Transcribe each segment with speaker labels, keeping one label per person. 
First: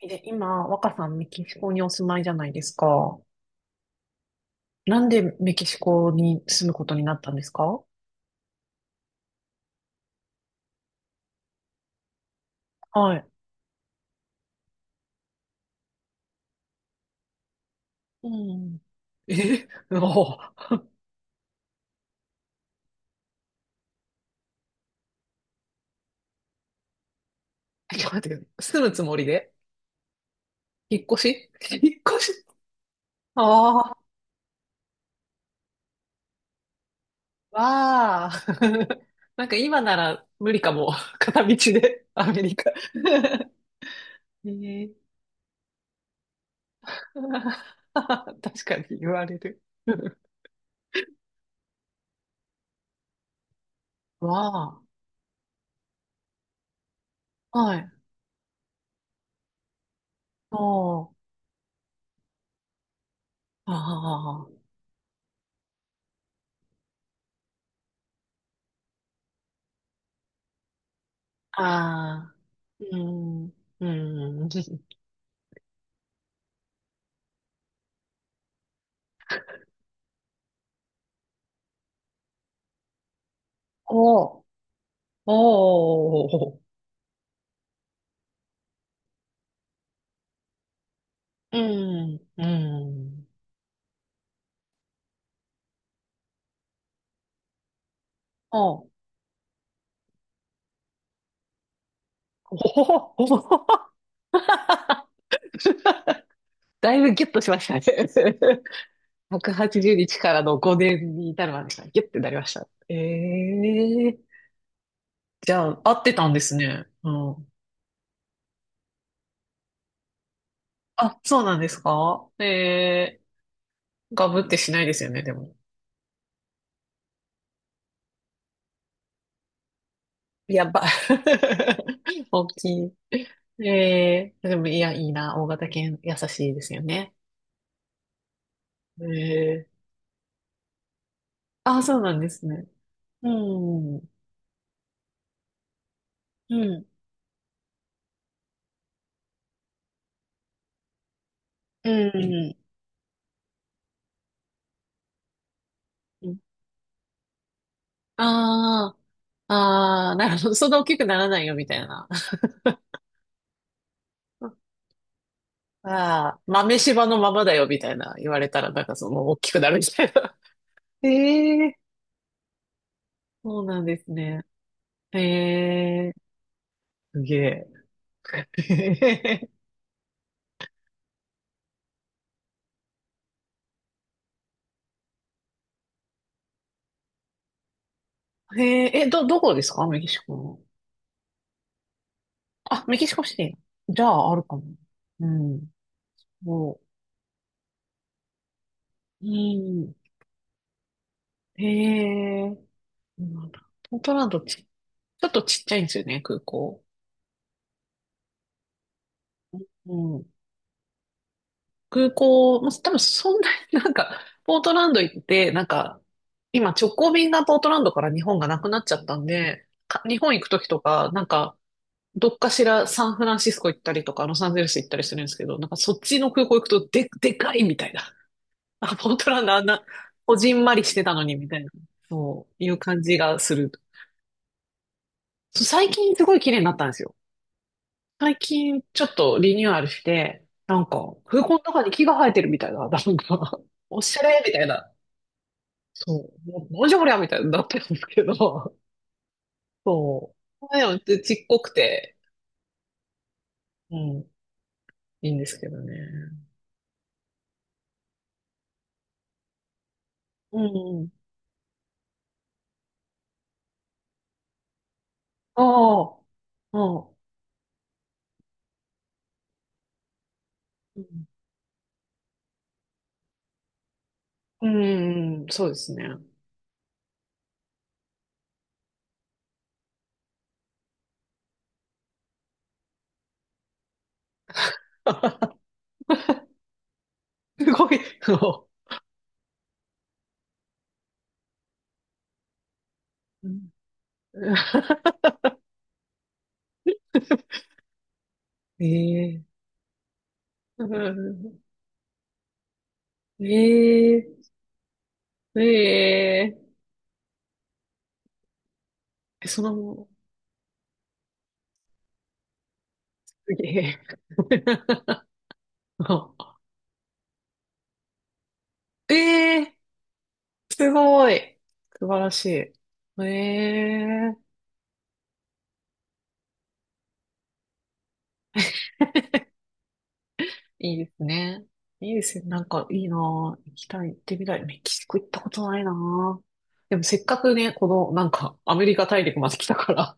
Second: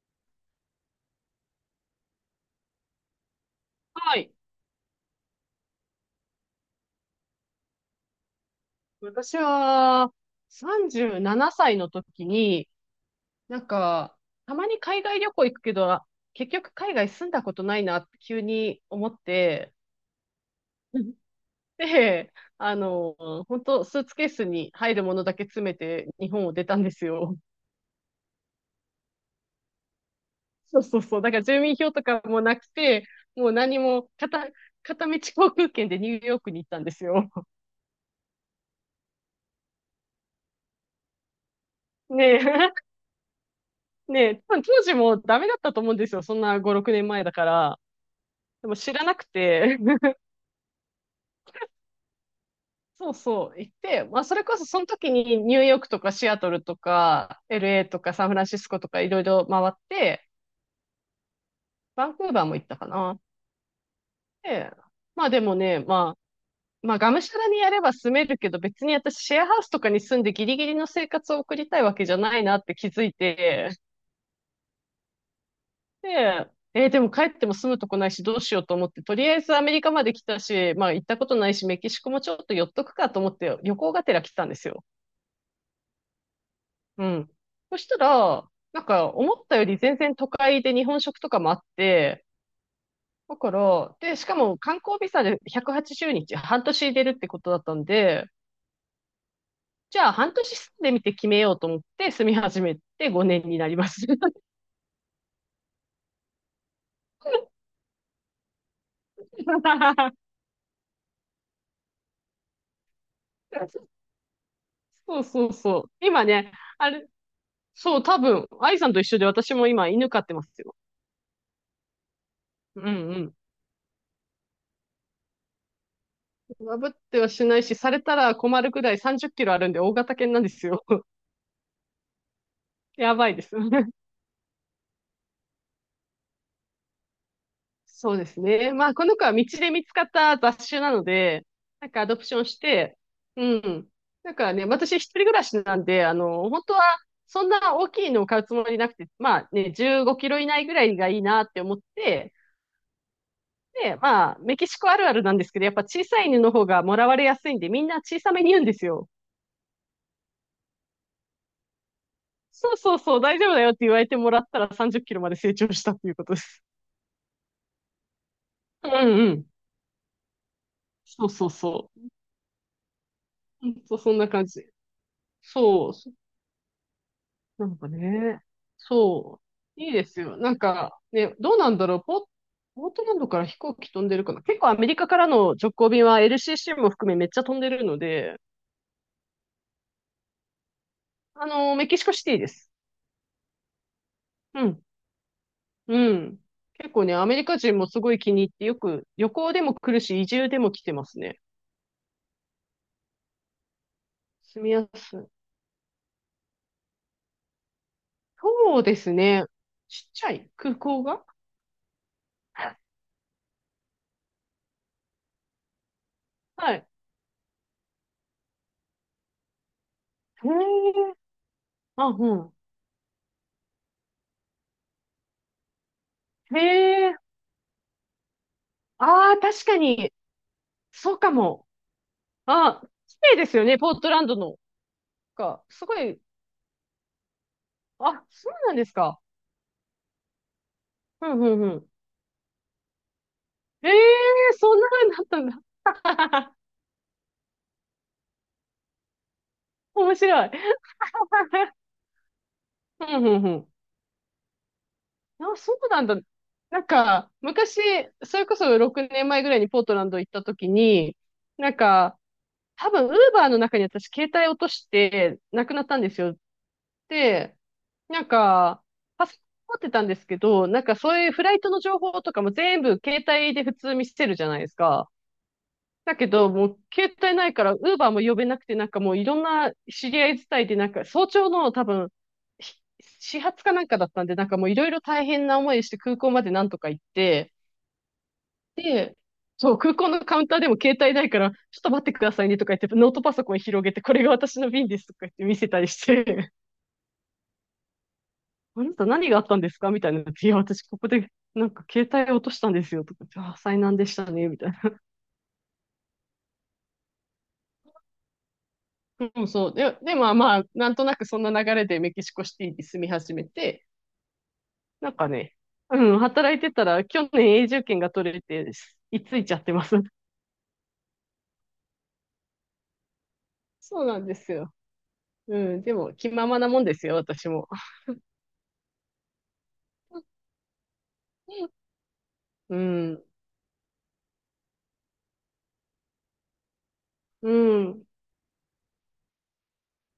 Speaker 1: え、今、若さん、メキシコにお住まいじゃないですか。
Speaker 2: はい。
Speaker 1: なんでメキシコに住むことになったんですか？
Speaker 2: 私は37歳の時に、
Speaker 1: はい。
Speaker 2: なんか、たまに海外旅行行くけど、結局海外住んだことないなって
Speaker 1: う
Speaker 2: 急
Speaker 1: ん。
Speaker 2: に思っ
Speaker 1: え、
Speaker 2: て、
Speaker 1: おー、
Speaker 2: うんで、あの、本当スーツケースに入るものだけ詰めて日本を出たんですよ。
Speaker 1: ちょっと待って、住むつもりで？
Speaker 2: そうそ
Speaker 1: 引
Speaker 2: う
Speaker 1: っ越
Speaker 2: そう。だから
Speaker 1: し
Speaker 2: 住民票
Speaker 1: 引
Speaker 2: と
Speaker 1: っ
Speaker 2: か
Speaker 1: 越
Speaker 2: も
Speaker 1: し
Speaker 2: なくて、もう何
Speaker 1: ああ
Speaker 2: も片道航空券でニューヨークに行ったんですよ。
Speaker 1: ー、わあ。なんか今なら無理かも。片道で、ア
Speaker 2: ねえ、
Speaker 1: メリカ。
Speaker 2: ねえ、
Speaker 1: え
Speaker 2: 多分当
Speaker 1: ー、
Speaker 2: 時もダメだったと思うんですよ。そんな5、6年前だか ら。
Speaker 1: 確
Speaker 2: でも
Speaker 1: か
Speaker 2: 知
Speaker 1: に
Speaker 2: ら
Speaker 1: 言
Speaker 2: なく
Speaker 1: われる。
Speaker 2: て、そうそう、行って、まあそれこそそ
Speaker 1: わ
Speaker 2: の時にニューヨークとかシアトルとか
Speaker 1: あ、は
Speaker 2: LA
Speaker 1: い。
Speaker 2: とかサンフランシスコとかいろいろ回って、
Speaker 1: あ
Speaker 2: バンクーバーも行ったかな。
Speaker 1: あ、ああ、
Speaker 2: で、まあでもね、まあ、まあがむしゃらにやれば住めるけど別に私シェアハウスとかに住んでギリギリの生活を送りたいわけじゃ
Speaker 1: ああ、
Speaker 2: ないなって気
Speaker 1: う
Speaker 2: づい
Speaker 1: ん、
Speaker 2: て、
Speaker 1: うん、
Speaker 2: で、えーでも帰っても住むとこないしどうしようと思って、とりあえずアメリカまで来たし、まあ行ったことないしメキシコもちょっと寄っとくかと思って旅行がてら来
Speaker 1: お
Speaker 2: たんですよ。
Speaker 1: おお、
Speaker 2: うん。そしたら、なんか思ったより全然都会で日本食とかもあ
Speaker 1: う
Speaker 2: っ
Speaker 1: ん、
Speaker 2: て、
Speaker 1: うん、
Speaker 2: だから、で、しかも観光ビザで180日、半年入れるってことだったんで、
Speaker 1: お
Speaker 2: じゃあ半年住んでみて決めようと思って住み始めて
Speaker 1: おお、
Speaker 2: 5年になります。
Speaker 1: だいぶギュッとしましたね。180 日からの5年に至るまでがギュッてなりました。ええ、
Speaker 2: そうそ
Speaker 1: じ
Speaker 2: う
Speaker 1: ゃ
Speaker 2: そ
Speaker 1: あ、合
Speaker 2: う。
Speaker 1: って
Speaker 2: 今
Speaker 1: たんで
Speaker 2: ね、
Speaker 1: すね。
Speaker 2: あれ、
Speaker 1: うん。
Speaker 2: そう、多分、愛さんと一緒で私も今犬飼ってますよ。
Speaker 1: あ、そうなんですか？え
Speaker 2: う
Speaker 1: え、
Speaker 2: ん
Speaker 1: ガブってしないですよね、でも。
Speaker 2: うん。破ってはしないし、されたら困るくらい30キロあるんで大型犬なんで
Speaker 1: や
Speaker 2: す
Speaker 1: ば。
Speaker 2: よ。
Speaker 1: 大きい。
Speaker 2: やばいです。
Speaker 1: ええでも、いや、いいな。大型犬、優しいですよね。
Speaker 2: そうですね。まあ、この子は道
Speaker 1: え
Speaker 2: で見
Speaker 1: え、
Speaker 2: つかった雑種なので、
Speaker 1: あ、
Speaker 2: なん
Speaker 1: そう
Speaker 2: かア
Speaker 1: な
Speaker 2: ド
Speaker 1: ん
Speaker 2: プ
Speaker 1: で
Speaker 2: ショ
Speaker 1: す
Speaker 2: ンし
Speaker 1: ね。
Speaker 2: て、
Speaker 1: う
Speaker 2: うん。
Speaker 1: ん。うん。
Speaker 2: なんかね、私一人暮らしなんで、あの、本当は
Speaker 1: う
Speaker 2: そんな大きいのを買うつもりなくて、まあね、15キロ以内ぐらいがいいなって思って、
Speaker 1: ん。
Speaker 2: で、まあ、メキシコあるあるなんですけど、やっぱ小さ
Speaker 1: う
Speaker 2: い
Speaker 1: ん。
Speaker 2: 犬の方がもらわれやすいんで、みんな小さめに言うんです
Speaker 1: あ
Speaker 2: よ。
Speaker 1: あ、ああ、なるほど。そんな大きくならないよ、みたいな。
Speaker 2: そうそうそう、大丈夫だよって言われてもらったら30キロまで成長したっていうこ
Speaker 1: あ
Speaker 2: と
Speaker 1: あ、
Speaker 2: です。
Speaker 1: 豆柴のままだよ、みたいな言われたら、なん
Speaker 2: う
Speaker 1: かそ
Speaker 2: ん
Speaker 1: の、
Speaker 2: う
Speaker 1: 大
Speaker 2: ん。
Speaker 1: きくなるみたいな。え
Speaker 2: そうそう
Speaker 1: え、
Speaker 2: そう。
Speaker 1: そう
Speaker 2: ほん
Speaker 1: なんで
Speaker 2: と
Speaker 1: す
Speaker 2: そんな
Speaker 1: ね。
Speaker 2: 感じ。
Speaker 1: え
Speaker 2: そう。
Speaker 1: え、すげ
Speaker 2: な
Speaker 1: え。
Speaker 2: んかね、そ う、いいですよ。なんか、ね、どうなんだろう、ポートランドから飛行機飛んでるかな。結構アメリカからの直行便は LCC も含めめっちゃ飛んでるので、
Speaker 1: えええ、ど、どこですかメキシコの？
Speaker 2: あの、メキシコシティです。
Speaker 1: あ、メキシコシティ。じゃあ、あるかも。
Speaker 2: うん、
Speaker 1: うん。
Speaker 2: うん。
Speaker 1: も
Speaker 2: 結構ね、アメリカ人もすごい気に入ってよく
Speaker 1: う、
Speaker 2: 旅行でも
Speaker 1: う
Speaker 2: 来
Speaker 1: ん。
Speaker 2: るし、移住でも来てますね。
Speaker 1: へえ。なんだ、ポートランドち、
Speaker 2: 住
Speaker 1: ち
Speaker 2: みやすい。
Speaker 1: ょっとちっちゃいんですよね、空港。
Speaker 2: そうですね。
Speaker 1: う
Speaker 2: ちっちゃ
Speaker 1: ん。
Speaker 2: い空港が、
Speaker 1: 空港、まあ、多分そんなになんか、ポートランド行って、なんか、今
Speaker 2: はい。
Speaker 1: 直行便がポートランドから日本がなくなっちゃったんで、か日本行く
Speaker 2: へ
Speaker 1: ときとか、
Speaker 2: え。
Speaker 1: なんか、
Speaker 2: あ、
Speaker 1: ど
Speaker 2: う
Speaker 1: っか
Speaker 2: ん。
Speaker 1: しらサンフランシスコ行ったりとか、ロサンゼルス行ったりするんですけど、なんかそっちの空港
Speaker 2: へ
Speaker 1: 行くとで、
Speaker 2: え。
Speaker 1: でかいみたいな。あ、ポート
Speaker 2: ああ、
Speaker 1: ランドあ
Speaker 2: 確
Speaker 1: ん
Speaker 2: か
Speaker 1: な、
Speaker 2: に。
Speaker 1: こじんまりしてた
Speaker 2: そう
Speaker 1: の
Speaker 2: か
Speaker 1: にみたい
Speaker 2: も。
Speaker 1: な、そういう
Speaker 2: あ、
Speaker 1: 感じ
Speaker 2: 綺麗
Speaker 1: が
Speaker 2: で
Speaker 1: す
Speaker 2: すよ
Speaker 1: る。
Speaker 2: ね、ポートランドの。
Speaker 1: そう、
Speaker 2: か、す
Speaker 1: 最
Speaker 2: ご
Speaker 1: 近
Speaker 2: い、
Speaker 1: すごい綺麗になったんですよ。
Speaker 2: あ、
Speaker 1: 最
Speaker 2: そうなん
Speaker 1: 近
Speaker 2: です
Speaker 1: ちょっ
Speaker 2: か。
Speaker 1: とリニューアルして、なんか、
Speaker 2: うん、
Speaker 1: 空
Speaker 2: う
Speaker 1: 港の
Speaker 2: ん、う
Speaker 1: 中に
Speaker 2: ん。
Speaker 1: 木が生えてるみたいな、なんか、
Speaker 2: え え
Speaker 1: おしゃれみ
Speaker 2: ー
Speaker 1: たい
Speaker 2: そんな
Speaker 1: な。
Speaker 2: 風になったんだ。
Speaker 1: そう。な、なんじゃこりゃみたいになってるんですけど。
Speaker 2: 面
Speaker 1: そ
Speaker 2: 白い。
Speaker 1: う。でも、ちっこく て、
Speaker 2: うん、うん、うん。
Speaker 1: うん、いいんで
Speaker 2: あ、
Speaker 1: すけ
Speaker 2: そ
Speaker 1: ど
Speaker 2: うなん
Speaker 1: ね。
Speaker 2: だ。なんか、昔、それこそ6年前ぐらいにポートランド行った
Speaker 1: う
Speaker 2: 時
Speaker 1: ん。うん。
Speaker 2: に、なんか、多分、ウーバーの中に私、携帯落として、なくなったんです
Speaker 1: あ
Speaker 2: よ。
Speaker 1: あ、ああ。
Speaker 2: で、なんか、パソコン持ってたんですけど、なんか
Speaker 1: うん、
Speaker 2: そういうフライトの情報とかも全部携帯で普通見せるじゃない
Speaker 1: う
Speaker 2: ですか。
Speaker 1: ん、うん、そうです
Speaker 2: だ
Speaker 1: ね。
Speaker 2: けど、もう携帯ないから、ウーバーも呼べなくて、なんかもういろんな知り合い伝いで、なんか早朝の多分、し始発かなんかだったんで、なんかもういろいろ大変な 思いして空港までなんとか行って、
Speaker 1: すごい。そ
Speaker 2: で、そう、空港のカウンターでも携帯ないから、ちょっと待ってくださいねとか言って、ノートパソ
Speaker 1: う。う
Speaker 2: コン
Speaker 1: ん。
Speaker 2: 広げて、これが私の 便ですとか言って見せたりして。あなた何があっ
Speaker 1: ええ
Speaker 2: たんですかみたいな。いや、私ここで、なんか携帯落としたんですよ。とか、あ、災難でした
Speaker 1: え
Speaker 2: ね。みたいな。
Speaker 1: えええ
Speaker 2: う
Speaker 1: え、
Speaker 2: ん、
Speaker 1: そ
Speaker 2: そう。で、
Speaker 1: の、
Speaker 2: で、まあまあ、なんとなくそんな流れでメキシコシティに住み始
Speaker 1: す
Speaker 2: め
Speaker 1: げ
Speaker 2: て、
Speaker 1: え。
Speaker 2: な んかね、うん、
Speaker 1: あ、
Speaker 2: 働いてたら去年永住権が取れて、
Speaker 1: え
Speaker 2: いついちゃって
Speaker 1: え
Speaker 2: ます。
Speaker 1: ー、すごい。素晴らしい。え
Speaker 2: そうなん
Speaker 1: え
Speaker 2: で
Speaker 1: ー、
Speaker 2: すよ。うん、でも気ままなもんですよ、私も。
Speaker 1: いいですね。いいですね。なん
Speaker 2: う
Speaker 1: かいいなぁ。
Speaker 2: ん、
Speaker 1: 行きたい、行ってみたい。メキシコ行ったことないなぁ。でもせっか
Speaker 2: う
Speaker 1: くね、こ
Speaker 2: ん、
Speaker 1: の、なんか、アメリカ大陸まで来たから、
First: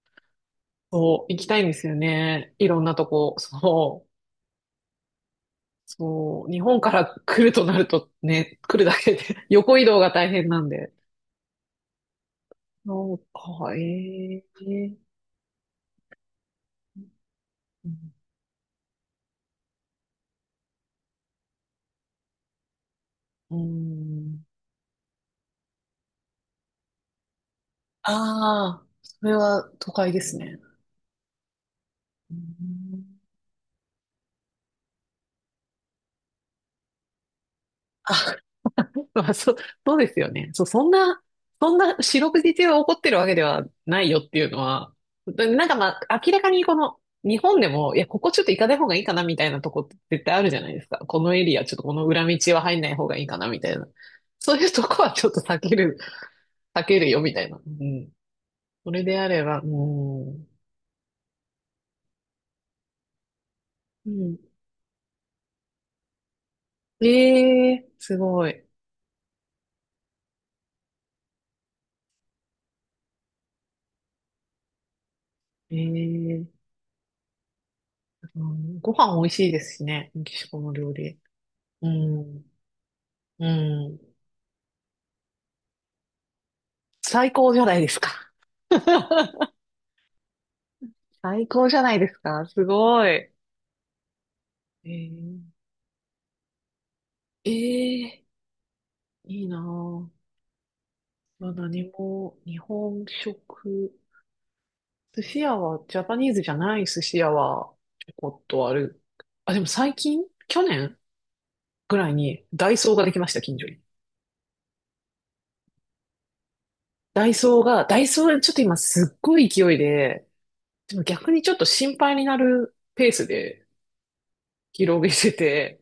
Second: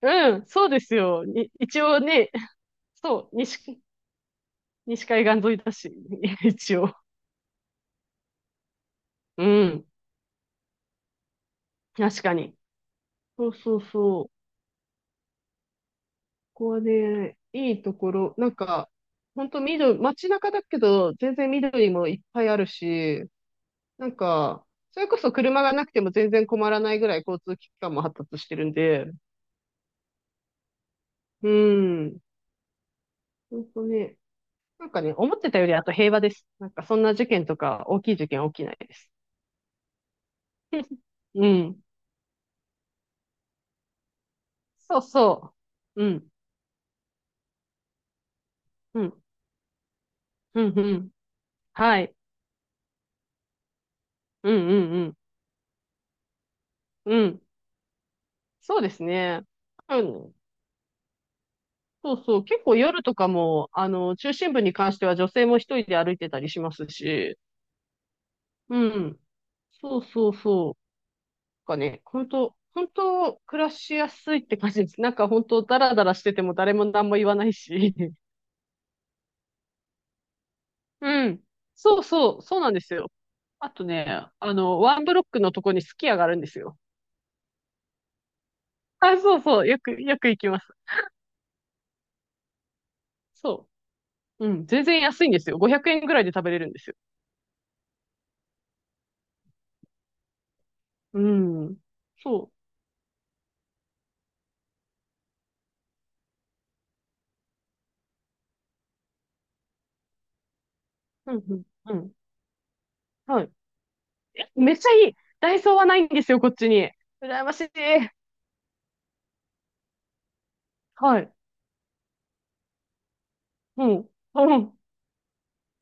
Speaker 2: うん、そうですよ。
Speaker 1: そう、行き
Speaker 2: に
Speaker 1: たいんで
Speaker 2: 一
Speaker 1: すよ
Speaker 2: 応ね、
Speaker 1: ね。いろんなと
Speaker 2: そ
Speaker 1: こ。
Speaker 2: う、西、
Speaker 1: そう、
Speaker 2: 西海岸沿いだし、
Speaker 1: そう、日
Speaker 2: 一
Speaker 1: 本か
Speaker 2: 応。
Speaker 1: ら来るとなるとね、来るだけで
Speaker 2: う
Speaker 1: 横移
Speaker 2: ん、
Speaker 1: 動が大変なんで。
Speaker 2: 確かに。
Speaker 1: そう
Speaker 2: そう
Speaker 1: か、
Speaker 2: そ
Speaker 1: え
Speaker 2: うそう。こ
Speaker 1: えー。
Speaker 2: こはね、いいところ、なんか、ほんと緑、街中だけど、全然緑もいっぱいあるし、
Speaker 1: う
Speaker 2: なん
Speaker 1: ん。
Speaker 2: か、それこそ車がなくても全然困らないぐらい交通機関も発達してる
Speaker 1: あ
Speaker 2: ん
Speaker 1: あ、
Speaker 2: で、
Speaker 1: それは都会ですね。
Speaker 2: うん。
Speaker 1: うん。
Speaker 2: ほんとね、なんかね、思ってたよりあと平和です。なんかそんな事件とか、大きい事
Speaker 1: あ、
Speaker 2: 件起きないで す。
Speaker 1: まあ、そう、そうですよね。そう、そん な、
Speaker 2: う
Speaker 1: そん
Speaker 2: ん。
Speaker 1: な四六時中起こってるわけではないよっていうのは、
Speaker 2: そう
Speaker 1: だ
Speaker 2: そ
Speaker 1: なんかま
Speaker 2: う。う
Speaker 1: あ、
Speaker 2: ん。
Speaker 1: 明らかにこの、日本でも、いや、ここちょっと行かない方がい
Speaker 2: う
Speaker 1: いかな
Speaker 2: ん。
Speaker 1: みたいなとこって絶対あるじゃ
Speaker 2: う
Speaker 1: ない
Speaker 2: ん。
Speaker 1: で
Speaker 2: う
Speaker 1: すか。
Speaker 2: ん。
Speaker 1: このエリア、ちょっとこ
Speaker 2: は
Speaker 1: の
Speaker 2: い。
Speaker 1: 裏道は入んない方がいいかなみたいな。
Speaker 2: う
Speaker 1: そうい
Speaker 2: ん
Speaker 1: うとこ
Speaker 2: う
Speaker 1: は
Speaker 2: ん
Speaker 1: ちょっと避ける、避ける
Speaker 2: うん。
Speaker 1: よ
Speaker 2: う
Speaker 1: みた
Speaker 2: ん。
Speaker 1: いな。うん。
Speaker 2: そう
Speaker 1: そ
Speaker 2: です
Speaker 1: れであれ
Speaker 2: ね。
Speaker 1: ば、う
Speaker 2: うん。
Speaker 1: ん。
Speaker 2: そうそう、結構夜とかも、あ
Speaker 1: う
Speaker 2: の、中
Speaker 1: ん。
Speaker 2: 心部に関しては女性も一人で歩いてたりしますし、
Speaker 1: ええ、すごい。
Speaker 2: うん。そうそうそう。なんかね、本当本当暮らしやすいって感じです。なんか本当ダラダラしてて
Speaker 1: ええ、
Speaker 2: も誰も何も言わないし。
Speaker 1: うん、ご飯美味しいですしね、メキシコの料理。
Speaker 2: うん。
Speaker 1: う
Speaker 2: そうそう、
Speaker 1: ん、
Speaker 2: そうなんですよ。
Speaker 1: う
Speaker 2: あと
Speaker 1: ん。
Speaker 2: ね、あの、ワンブロックのとこにすき家があるんですよ。
Speaker 1: 最高じゃないですか。
Speaker 2: あ、そう そう、よく行きます。
Speaker 1: 最高じゃないですか。すごい。え
Speaker 2: そう。うん、全然安いん
Speaker 1: ー、
Speaker 2: ですよ。500円ぐらいで食べれるんですよ。
Speaker 1: えー、いいなぁ。
Speaker 2: う
Speaker 1: まあ、
Speaker 2: ん。
Speaker 1: 何も、
Speaker 2: そ
Speaker 1: 日本食。寿司屋は、ジャパニーズじゃない寿司屋は、ちょこっとある。あ、でも最近、去年
Speaker 2: う。うん、うん、う
Speaker 1: ぐらい
Speaker 2: ん。
Speaker 1: に、ダイソーができました、
Speaker 2: はい。
Speaker 1: 近所に。
Speaker 2: めっちゃいい。ダイソーはないんですよ、こっちに。
Speaker 1: ダイ
Speaker 2: 羨ま
Speaker 1: ソ
Speaker 2: し
Speaker 1: ー
Speaker 2: い。
Speaker 1: が、ダイソーちょっと今すっごい勢いで、でも
Speaker 2: は
Speaker 1: 逆
Speaker 2: い。
Speaker 1: にちょっと心配になるペースで、
Speaker 2: うん。うん。
Speaker 1: 広げてて、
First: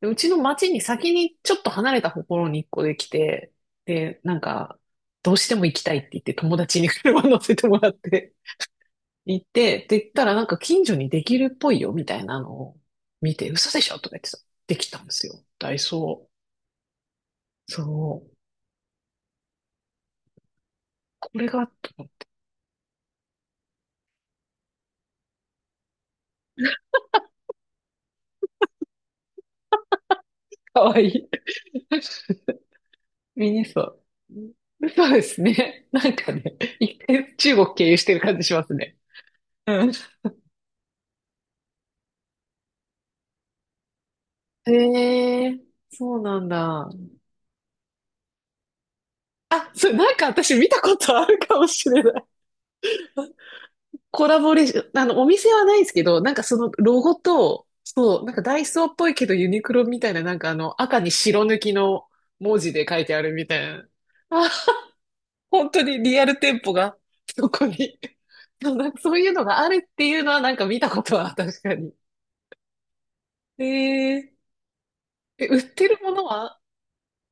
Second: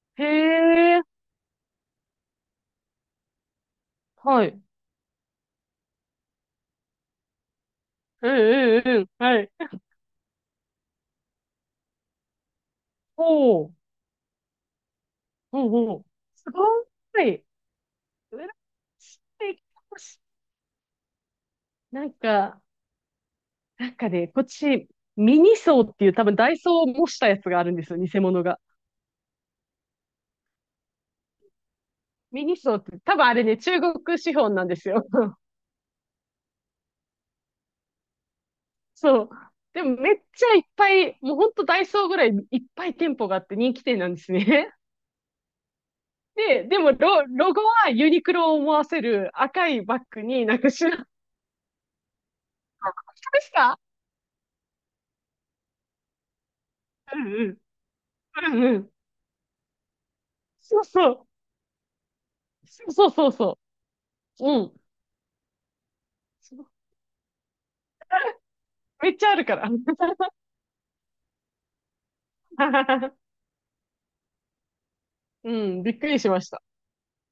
Speaker 1: で、う
Speaker 2: へ
Speaker 1: ちの町に
Speaker 2: え。
Speaker 1: 先にちょっと離れたところに一個できて、で、なん
Speaker 2: はい。
Speaker 1: か、どうしても行きたいって言って友達に車乗せてもらっ
Speaker 2: う
Speaker 1: て
Speaker 2: んうんうん。は
Speaker 1: 行っ
Speaker 2: い。
Speaker 1: て、で、言ったらなんか近所にできるっぽいよみたいなのを
Speaker 2: お
Speaker 1: 見て、嘘
Speaker 2: お。
Speaker 1: でしょとか言ってさ、できたんですよ。
Speaker 2: う
Speaker 1: ダイ
Speaker 2: んうん。
Speaker 1: ソー。
Speaker 2: すごい。
Speaker 1: そう。
Speaker 2: 羨ましい。
Speaker 1: これが、
Speaker 2: なんか、なんかね、こっち、ミニソーっていう多分ダイソーを模したやつがあるんですよ、偽物が。
Speaker 1: かわいい。
Speaker 2: ミニ ソーって、多分あれ
Speaker 1: ミ
Speaker 2: ね、
Speaker 1: ニ
Speaker 2: 中
Speaker 1: ソ
Speaker 2: 国資本なんです
Speaker 1: ー。
Speaker 2: よ。
Speaker 1: そうで すね。なんかね、一回中国経由してる感じしますね。
Speaker 2: そう。で
Speaker 1: うん。
Speaker 2: もめっちゃいっぱい、もうほんとダイソーぐらいいっぱい店舗があって人気店なんですね。
Speaker 1: へえ、そうなん
Speaker 2: で、で
Speaker 1: だ。
Speaker 2: もロゴはユニクロを思わせる赤
Speaker 1: あ、
Speaker 2: い
Speaker 1: それ
Speaker 2: バッ
Speaker 1: なん
Speaker 2: グ
Speaker 1: か
Speaker 2: に
Speaker 1: 私
Speaker 2: なん
Speaker 1: 見
Speaker 2: か
Speaker 1: た
Speaker 2: 白い、
Speaker 1: こ
Speaker 2: あ、そう
Speaker 1: とあるかもしれない。
Speaker 2: ですか。
Speaker 1: コラボレーション、あの、お店はないですけど、なんかそのロゴ
Speaker 2: うんうん。
Speaker 1: と、そう、なんか
Speaker 2: う
Speaker 1: ダ
Speaker 2: ん
Speaker 1: イ
Speaker 2: う
Speaker 1: ソー
Speaker 2: ん。
Speaker 1: っぽいけどユニクロみたいな、なんかあの、
Speaker 2: そう
Speaker 1: 赤に
Speaker 2: そう。
Speaker 1: 白抜きの文字で書い
Speaker 2: そう
Speaker 1: てあ
Speaker 2: そう
Speaker 1: るみた
Speaker 2: そ
Speaker 1: いな。
Speaker 2: う。
Speaker 1: あ、
Speaker 2: うん。
Speaker 1: 本当にリアル店舗が、そこに。でもなんか
Speaker 2: め
Speaker 1: そ
Speaker 2: っ
Speaker 1: う
Speaker 2: ち
Speaker 1: い
Speaker 2: ゃ
Speaker 1: う
Speaker 2: あ
Speaker 1: の
Speaker 2: るか
Speaker 1: があ
Speaker 2: ら。
Speaker 1: るっていうのはなんか見たことは確かに。えー、え、
Speaker 2: う
Speaker 1: 売っ
Speaker 2: ん、
Speaker 1: て
Speaker 2: びっ
Speaker 1: る
Speaker 2: く
Speaker 1: も
Speaker 2: り
Speaker 1: の
Speaker 2: しまし
Speaker 1: は
Speaker 2: た。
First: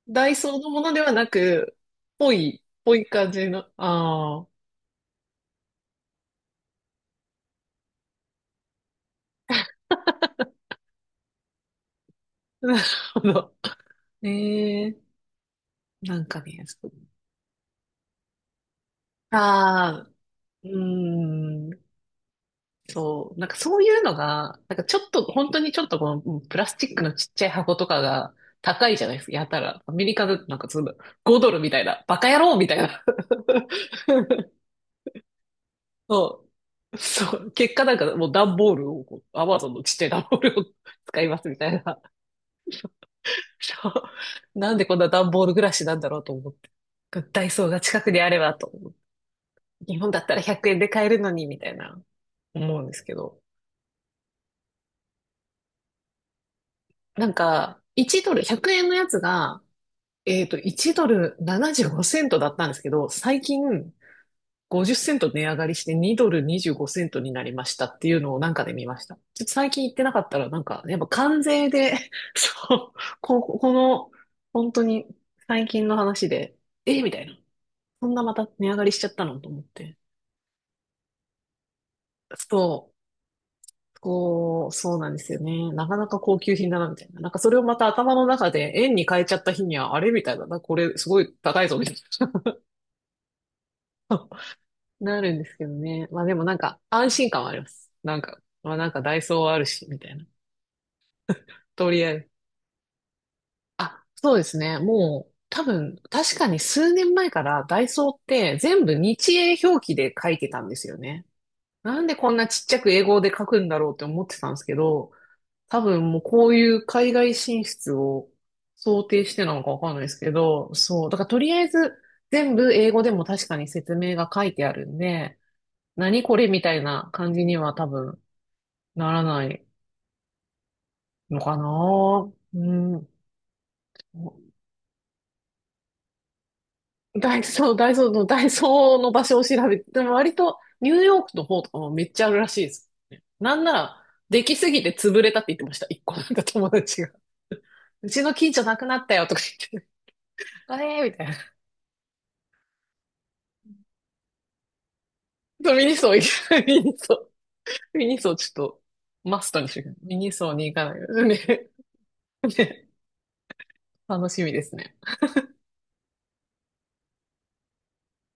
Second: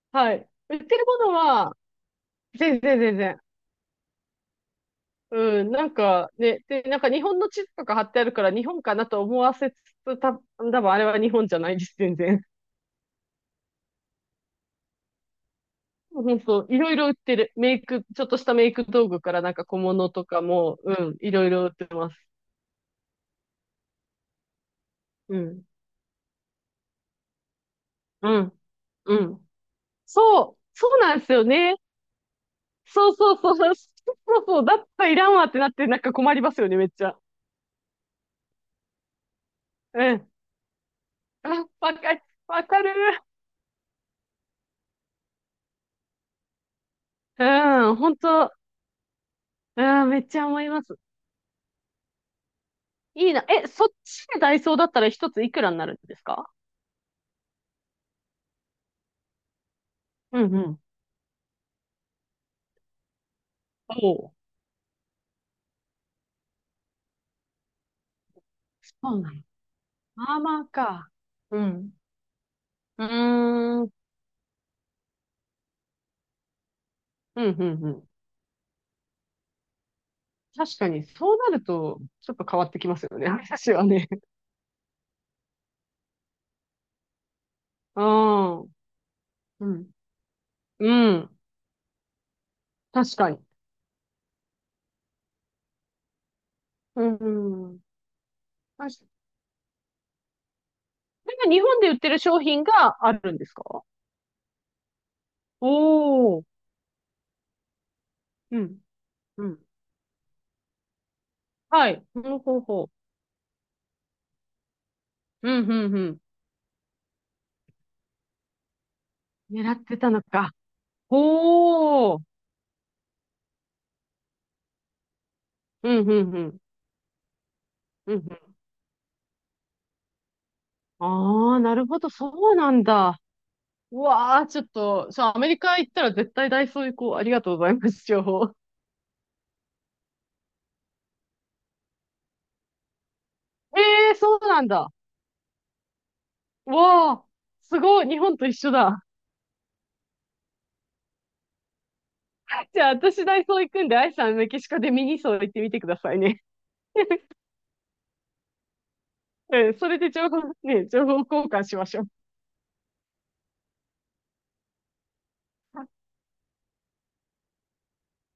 Speaker 1: ダ
Speaker 2: は
Speaker 1: イ
Speaker 2: い。
Speaker 1: ソーの
Speaker 2: 売っ
Speaker 1: もの
Speaker 2: て
Speaker 1: で
Speaker 2: る
Speaker 1: は
Speaker 2: も
Speaker 1: な
Speaker 2: のは、
Speaker 1: く、ぽい、
Speaker 2: 全
Speaker 1: ぽ
Speaker 2: 然
Speaker 1: い
Speaker 2: 全
Speaker 1: 感
Speaker 2: 然。
Speaker 1: じの。ああ、
Speaker 2: うん、なんかね、で、なんか日本の地図とか貼ってあるから日本かなと思わせつつ、多分あれは日本じゃないです、全然。
Speaker 1: なるほど。えー、なん
Speaker 2: そ
Speaker 1: か
Speaker 2: うそ
Speaker 1: ね、
Speaker 2: う、い
Speaker 1: そう、
Speaker 2: ろいろ売ってる。メイク、ちょっとしたメイク道具からなんか小
Speaker 1: ああ、
Speaker 2: 物とか
Speaker 1: う
Speaker 2: も、うん、いろいろ
Speaker 1: ーん、
Speaker 2: 売ってます。
Speaker 1: そう、なんかそういうのが、なんかちょっと、
Speaker 2: う
Speaker 1: 本当
Speaker 2: ん、
Speaker 1: にちょっとこのうん、プラスチックのちっちゃい箱とかが
Speaker 2: うん、
Speaker 1: 高いじゃな
Speaker 2: う
Speaker 1: いですか、や
Speaker 2: ん。
Speaker 1: たら。アメリカだとな
Speaker 2: そ
Speaker 1: ん
Speaker 2: う、
Speaker 1: かそん
Speaker 2: そ
Speaker 1: な
Speaker 2: うなんです
Speaker 1: 5
Speaker 2: よ
Speaker 1: ドルみ
Speaker 2: ね。
Speaker 1: たいな、バカ野郎みたいな。
Speaker 2: そうそうそう、そうそう、だったらいらんわってなってなんか困り
Speaker 1: そ
Speaker 2: ますよね、めっ
Speaker 1: う。
Speaker 2: ちゃ。
Speaker 1: そう。結果なんかもう段ボールをこう、アマゾンのちっちゃい
Speaker 2: う
Speaker 1: 段
Speaker 2: ん。
Speaker 1: ボールを 使います
Speaker 2: あ、
Speaker 1: みたい
Speaker 2: わ
Speaker 1: な。
Speaker 2: かる、わかる。
Speaker 1: そう。なんでこんな段ボール暮らしなんだろうと思って。ダ
Speaker 2: う
Speaker 1: イソーが
Speaker 2: ん、
Speaker 1: 近く
Speaker 2: 本
Speaker 1: にあれ
Speaker 2: 当、
Speaker 1: ばと。日
Speaker 2: うん、
Speaker 1: 本だ
Speaker 2: め
Speaker 1: っ
Speaker 2: っ
Speaker 1: た
Speaker 2: ち
Speaker 1: ら
Speaker 2: ゃ思
Speaker 1: 100
Speaker 2: い
Speaker 1: 円
Speaker 2: ま
Speaker 1: で
Speaker 2: す。
Speaker 1: 買えるのに、みたいな、思うんですけ
Speaker 2: いい
Speaker 1: ど。
Speaker 2: な。え、そっちでダイソーだったら一ついくらになるんですか。
Speaker 1: なんか、1ドル、100円のやつが、
Speaker 2: う
Speaker 1: えっ
Speaker 2: ん
Speaker 1: と、
Speaker 2: うん。
Speaker 1: 1ドル75セントだったんですけど、最近
Speaker 2: おお。
Speaker 1: 50セント値上がりして2ドル25セントになりましたっていうのをなんかで見ました。
Speaker 2: そうなの。
Speaker 1: ちょっと最近行ってなかっ
Speaker 2: ま
Speaker 1: た
Speaker 2: あ
Speaker 1: ら、な
Speaker 2: ま
Speaker 1: ん
Speaker 2: あ
Speaker 1: か、やっぱ
Speaker 2: か。
Speaker 1: 関
Speaker 2: う
Speaker 1: 税
Speaker 2: ん。
Speaker 1: で、そう、
Speaker 2: う
Speaker 1: こ、こ
Speaker 2: ーん。
Speaker 1: の、本当に最近の話で、えーみたいな。
Speaker 2: うん、うん、うん。
Speaker 1: そんなまた値上がりしちゃったのと思って。
Speaker 2: 確かに、そうなると、ちょっと
Speaker 1: そ
Speaker 2: 変わってき
Speaker 1: う、
Speaker 2: ますよね、話はね。
Speaker 1: こう、そうなんですよね。なかなか高級品だな、みたいな。なんかそれをまた
Speaker 2: あ
Speaker 1: 頭の中
Speaker 2: あ、
Speaker 1: で円に変えちゃった日
Speaker 2: う
Speaker 1: に
Speaker 2: ん。
Speaker 1: は、あれみたいな、な、これす
Speaker 2: う
Speaker 1: ごい
Speaker 2: ん。
Speaker 1: 高いぞ、みたいな。
Speaker 2: 確かに。
Speaker 1: なるんですけどね。まあでもなんか
Speaker 2: う
Speaker 1: 安心感はありま
Speaker 2: ん。
Speaker 1: す。なんか、まあなん
Speaker 2: 確
Speaker 1: か
Speaker 2: かに。
Speaker 1: ダイソーあるし、みたいな。
Speaker 2: それが日本で
Speaker 1: と
Speaker 2: 売っ
Speaker 1: り
Speaker 2: て
Speaker 1: あ
Speaker 2: る
Speaker 1: えず。
Speaker 2: 商品があるんですか。
Speaker 1: あ、そうですね。もう、多分、確
Speaker 2: おおー。
Speaker 1: かに数年前からダイソーって
Speaker 2: うん。
Speaker 1: 全部日
Speaker 2: う
Speaker 1: 英
Speaker 2: ん。
Speaker 1: 表記で書いてたんですよね。
Speaker 2: は
Speaker 1: な
Speaker 2: い。
Speaker 1: んでこ
Speaker 2: ほ
Speaker 1: ん
Speaker 2: う
Speaker 1: な
Speaker 2: ほう
Speaker 1: ちっちゃ
Speaker 2: ほ
Speaker 1: く英語で書くんだろうって思ってたんですけど、
Speaker 2: う。うん、う
Speaker 1: 多
Speaker 2: ん、う
Speaker 1: 分も
Speaker 2: ん。
Speaker 1: うこういう海外進出を想定してなのか
Speaker 2: 狙っ
Speaker 1: わかん
Speaker 2: て
Speaker 1: ないで
Speaker 2: た
Speaker 1: す
Speaker 2: の
Speaker 1: け
Speaker 2: か。
Speaker 1: ど、そう。だからとりあえず
Speaker 2: おお。
Speaker 1: 全部英語でも確かに説明が書いてあるんで、
Speaker 2: うん、う
Speaker 1: 何
Speaker 2: ん、
Speaker 1: こ
Speaker 2: う
Speaker 1: れ
Speaker 2: ん。
Speaker 1: みたいな感じには多
Speaker 2: うん、う
Speaker 1: 分
Speaker 2: ん。
Speaker 1: ならないの
Speaker 2: あ
Speaker 1: か
Speaker 2: あ、なるほど。
Speaker 1: な。
Speaker 2: そうな
Speaker 1: う
Speaker 2: ん
Speaker 1: ん。
Speaker 2: だ。うわあ、ちょっと、そう、アメリカ行ったら絶対ダイソー行こう。あり
Speaker 1: ダ
Speaker 2: が
Speaker 1: イ
Speaker 2: とうござ
Speaker 1: ソー、
Speaker 2: いま
Speaker 1: ダイ
Speaker 2: す、
Speaker 1: ソー
Speaker 2: 情
Speaker 1: の、ダイ
Speaker 2: 報。
Speaker 1: ソーの場所を調べて、でも割とニューヨークの方とかもめっちゃあるらしいです。なんな
Speaker 2: え
Speaker 1: ら、
Speaker 2: えー、そう
Speaker 1: でき
Speaker 2: なん
Speaker 1: すぎ
Speaker 2: だ。
Speaker 1: て潰れたって言ってました。一個なんか友達が。
Speaker 2: わあ、す ごい、
Speaker 1: う
Speaker 2: 日
Speaker 1: ちの
Speaker 2: 本と
Speaker 1: 近
Speaker 2: 一
Speaker 1: 所
Speaker 2: 緒
Speaker 1: なくな
Speaker 2: だ。
Speaker 1: ったよとか言って、あれみたいな。
Speaker 2: じゃあ、私ダイソー行くんで、アイさんメキシコでミニソー行ってみ
Speaker 1: そう
Speaker 2: て
Speaker 1: ミ
Speaker 2: く
Speaker 1: ニ
Speaker 2: だ
Speaker 1: ソ
Speaker 2: さ
Speaker 1: ー
Speaker 2: い
Speaker 1: 行
Speaker 2: ね。
Speaker 1: く。ミニソー。ミニソーちょっとマストに
Speaker 2: う
Speaker 1: し
Speaker 2: ん、
Speaker 1: て
Speaker 2: そ
Speaker 1: くれ
Speaker 2: れで
Speaker 1: ミ
Speaker 2: 情
Speaker 1: ニ
Speaker 2: 報、
Speaker 1: ソーに行か
Speaker 2: ね、
Speaker 1: ない
Speaker 2: 情報
Speaker 1: よ
Speaker 2: 交
Speaker 1: ね。
Speaker 2: 換しましょう。
Speaker 1: ね。楽しみですね。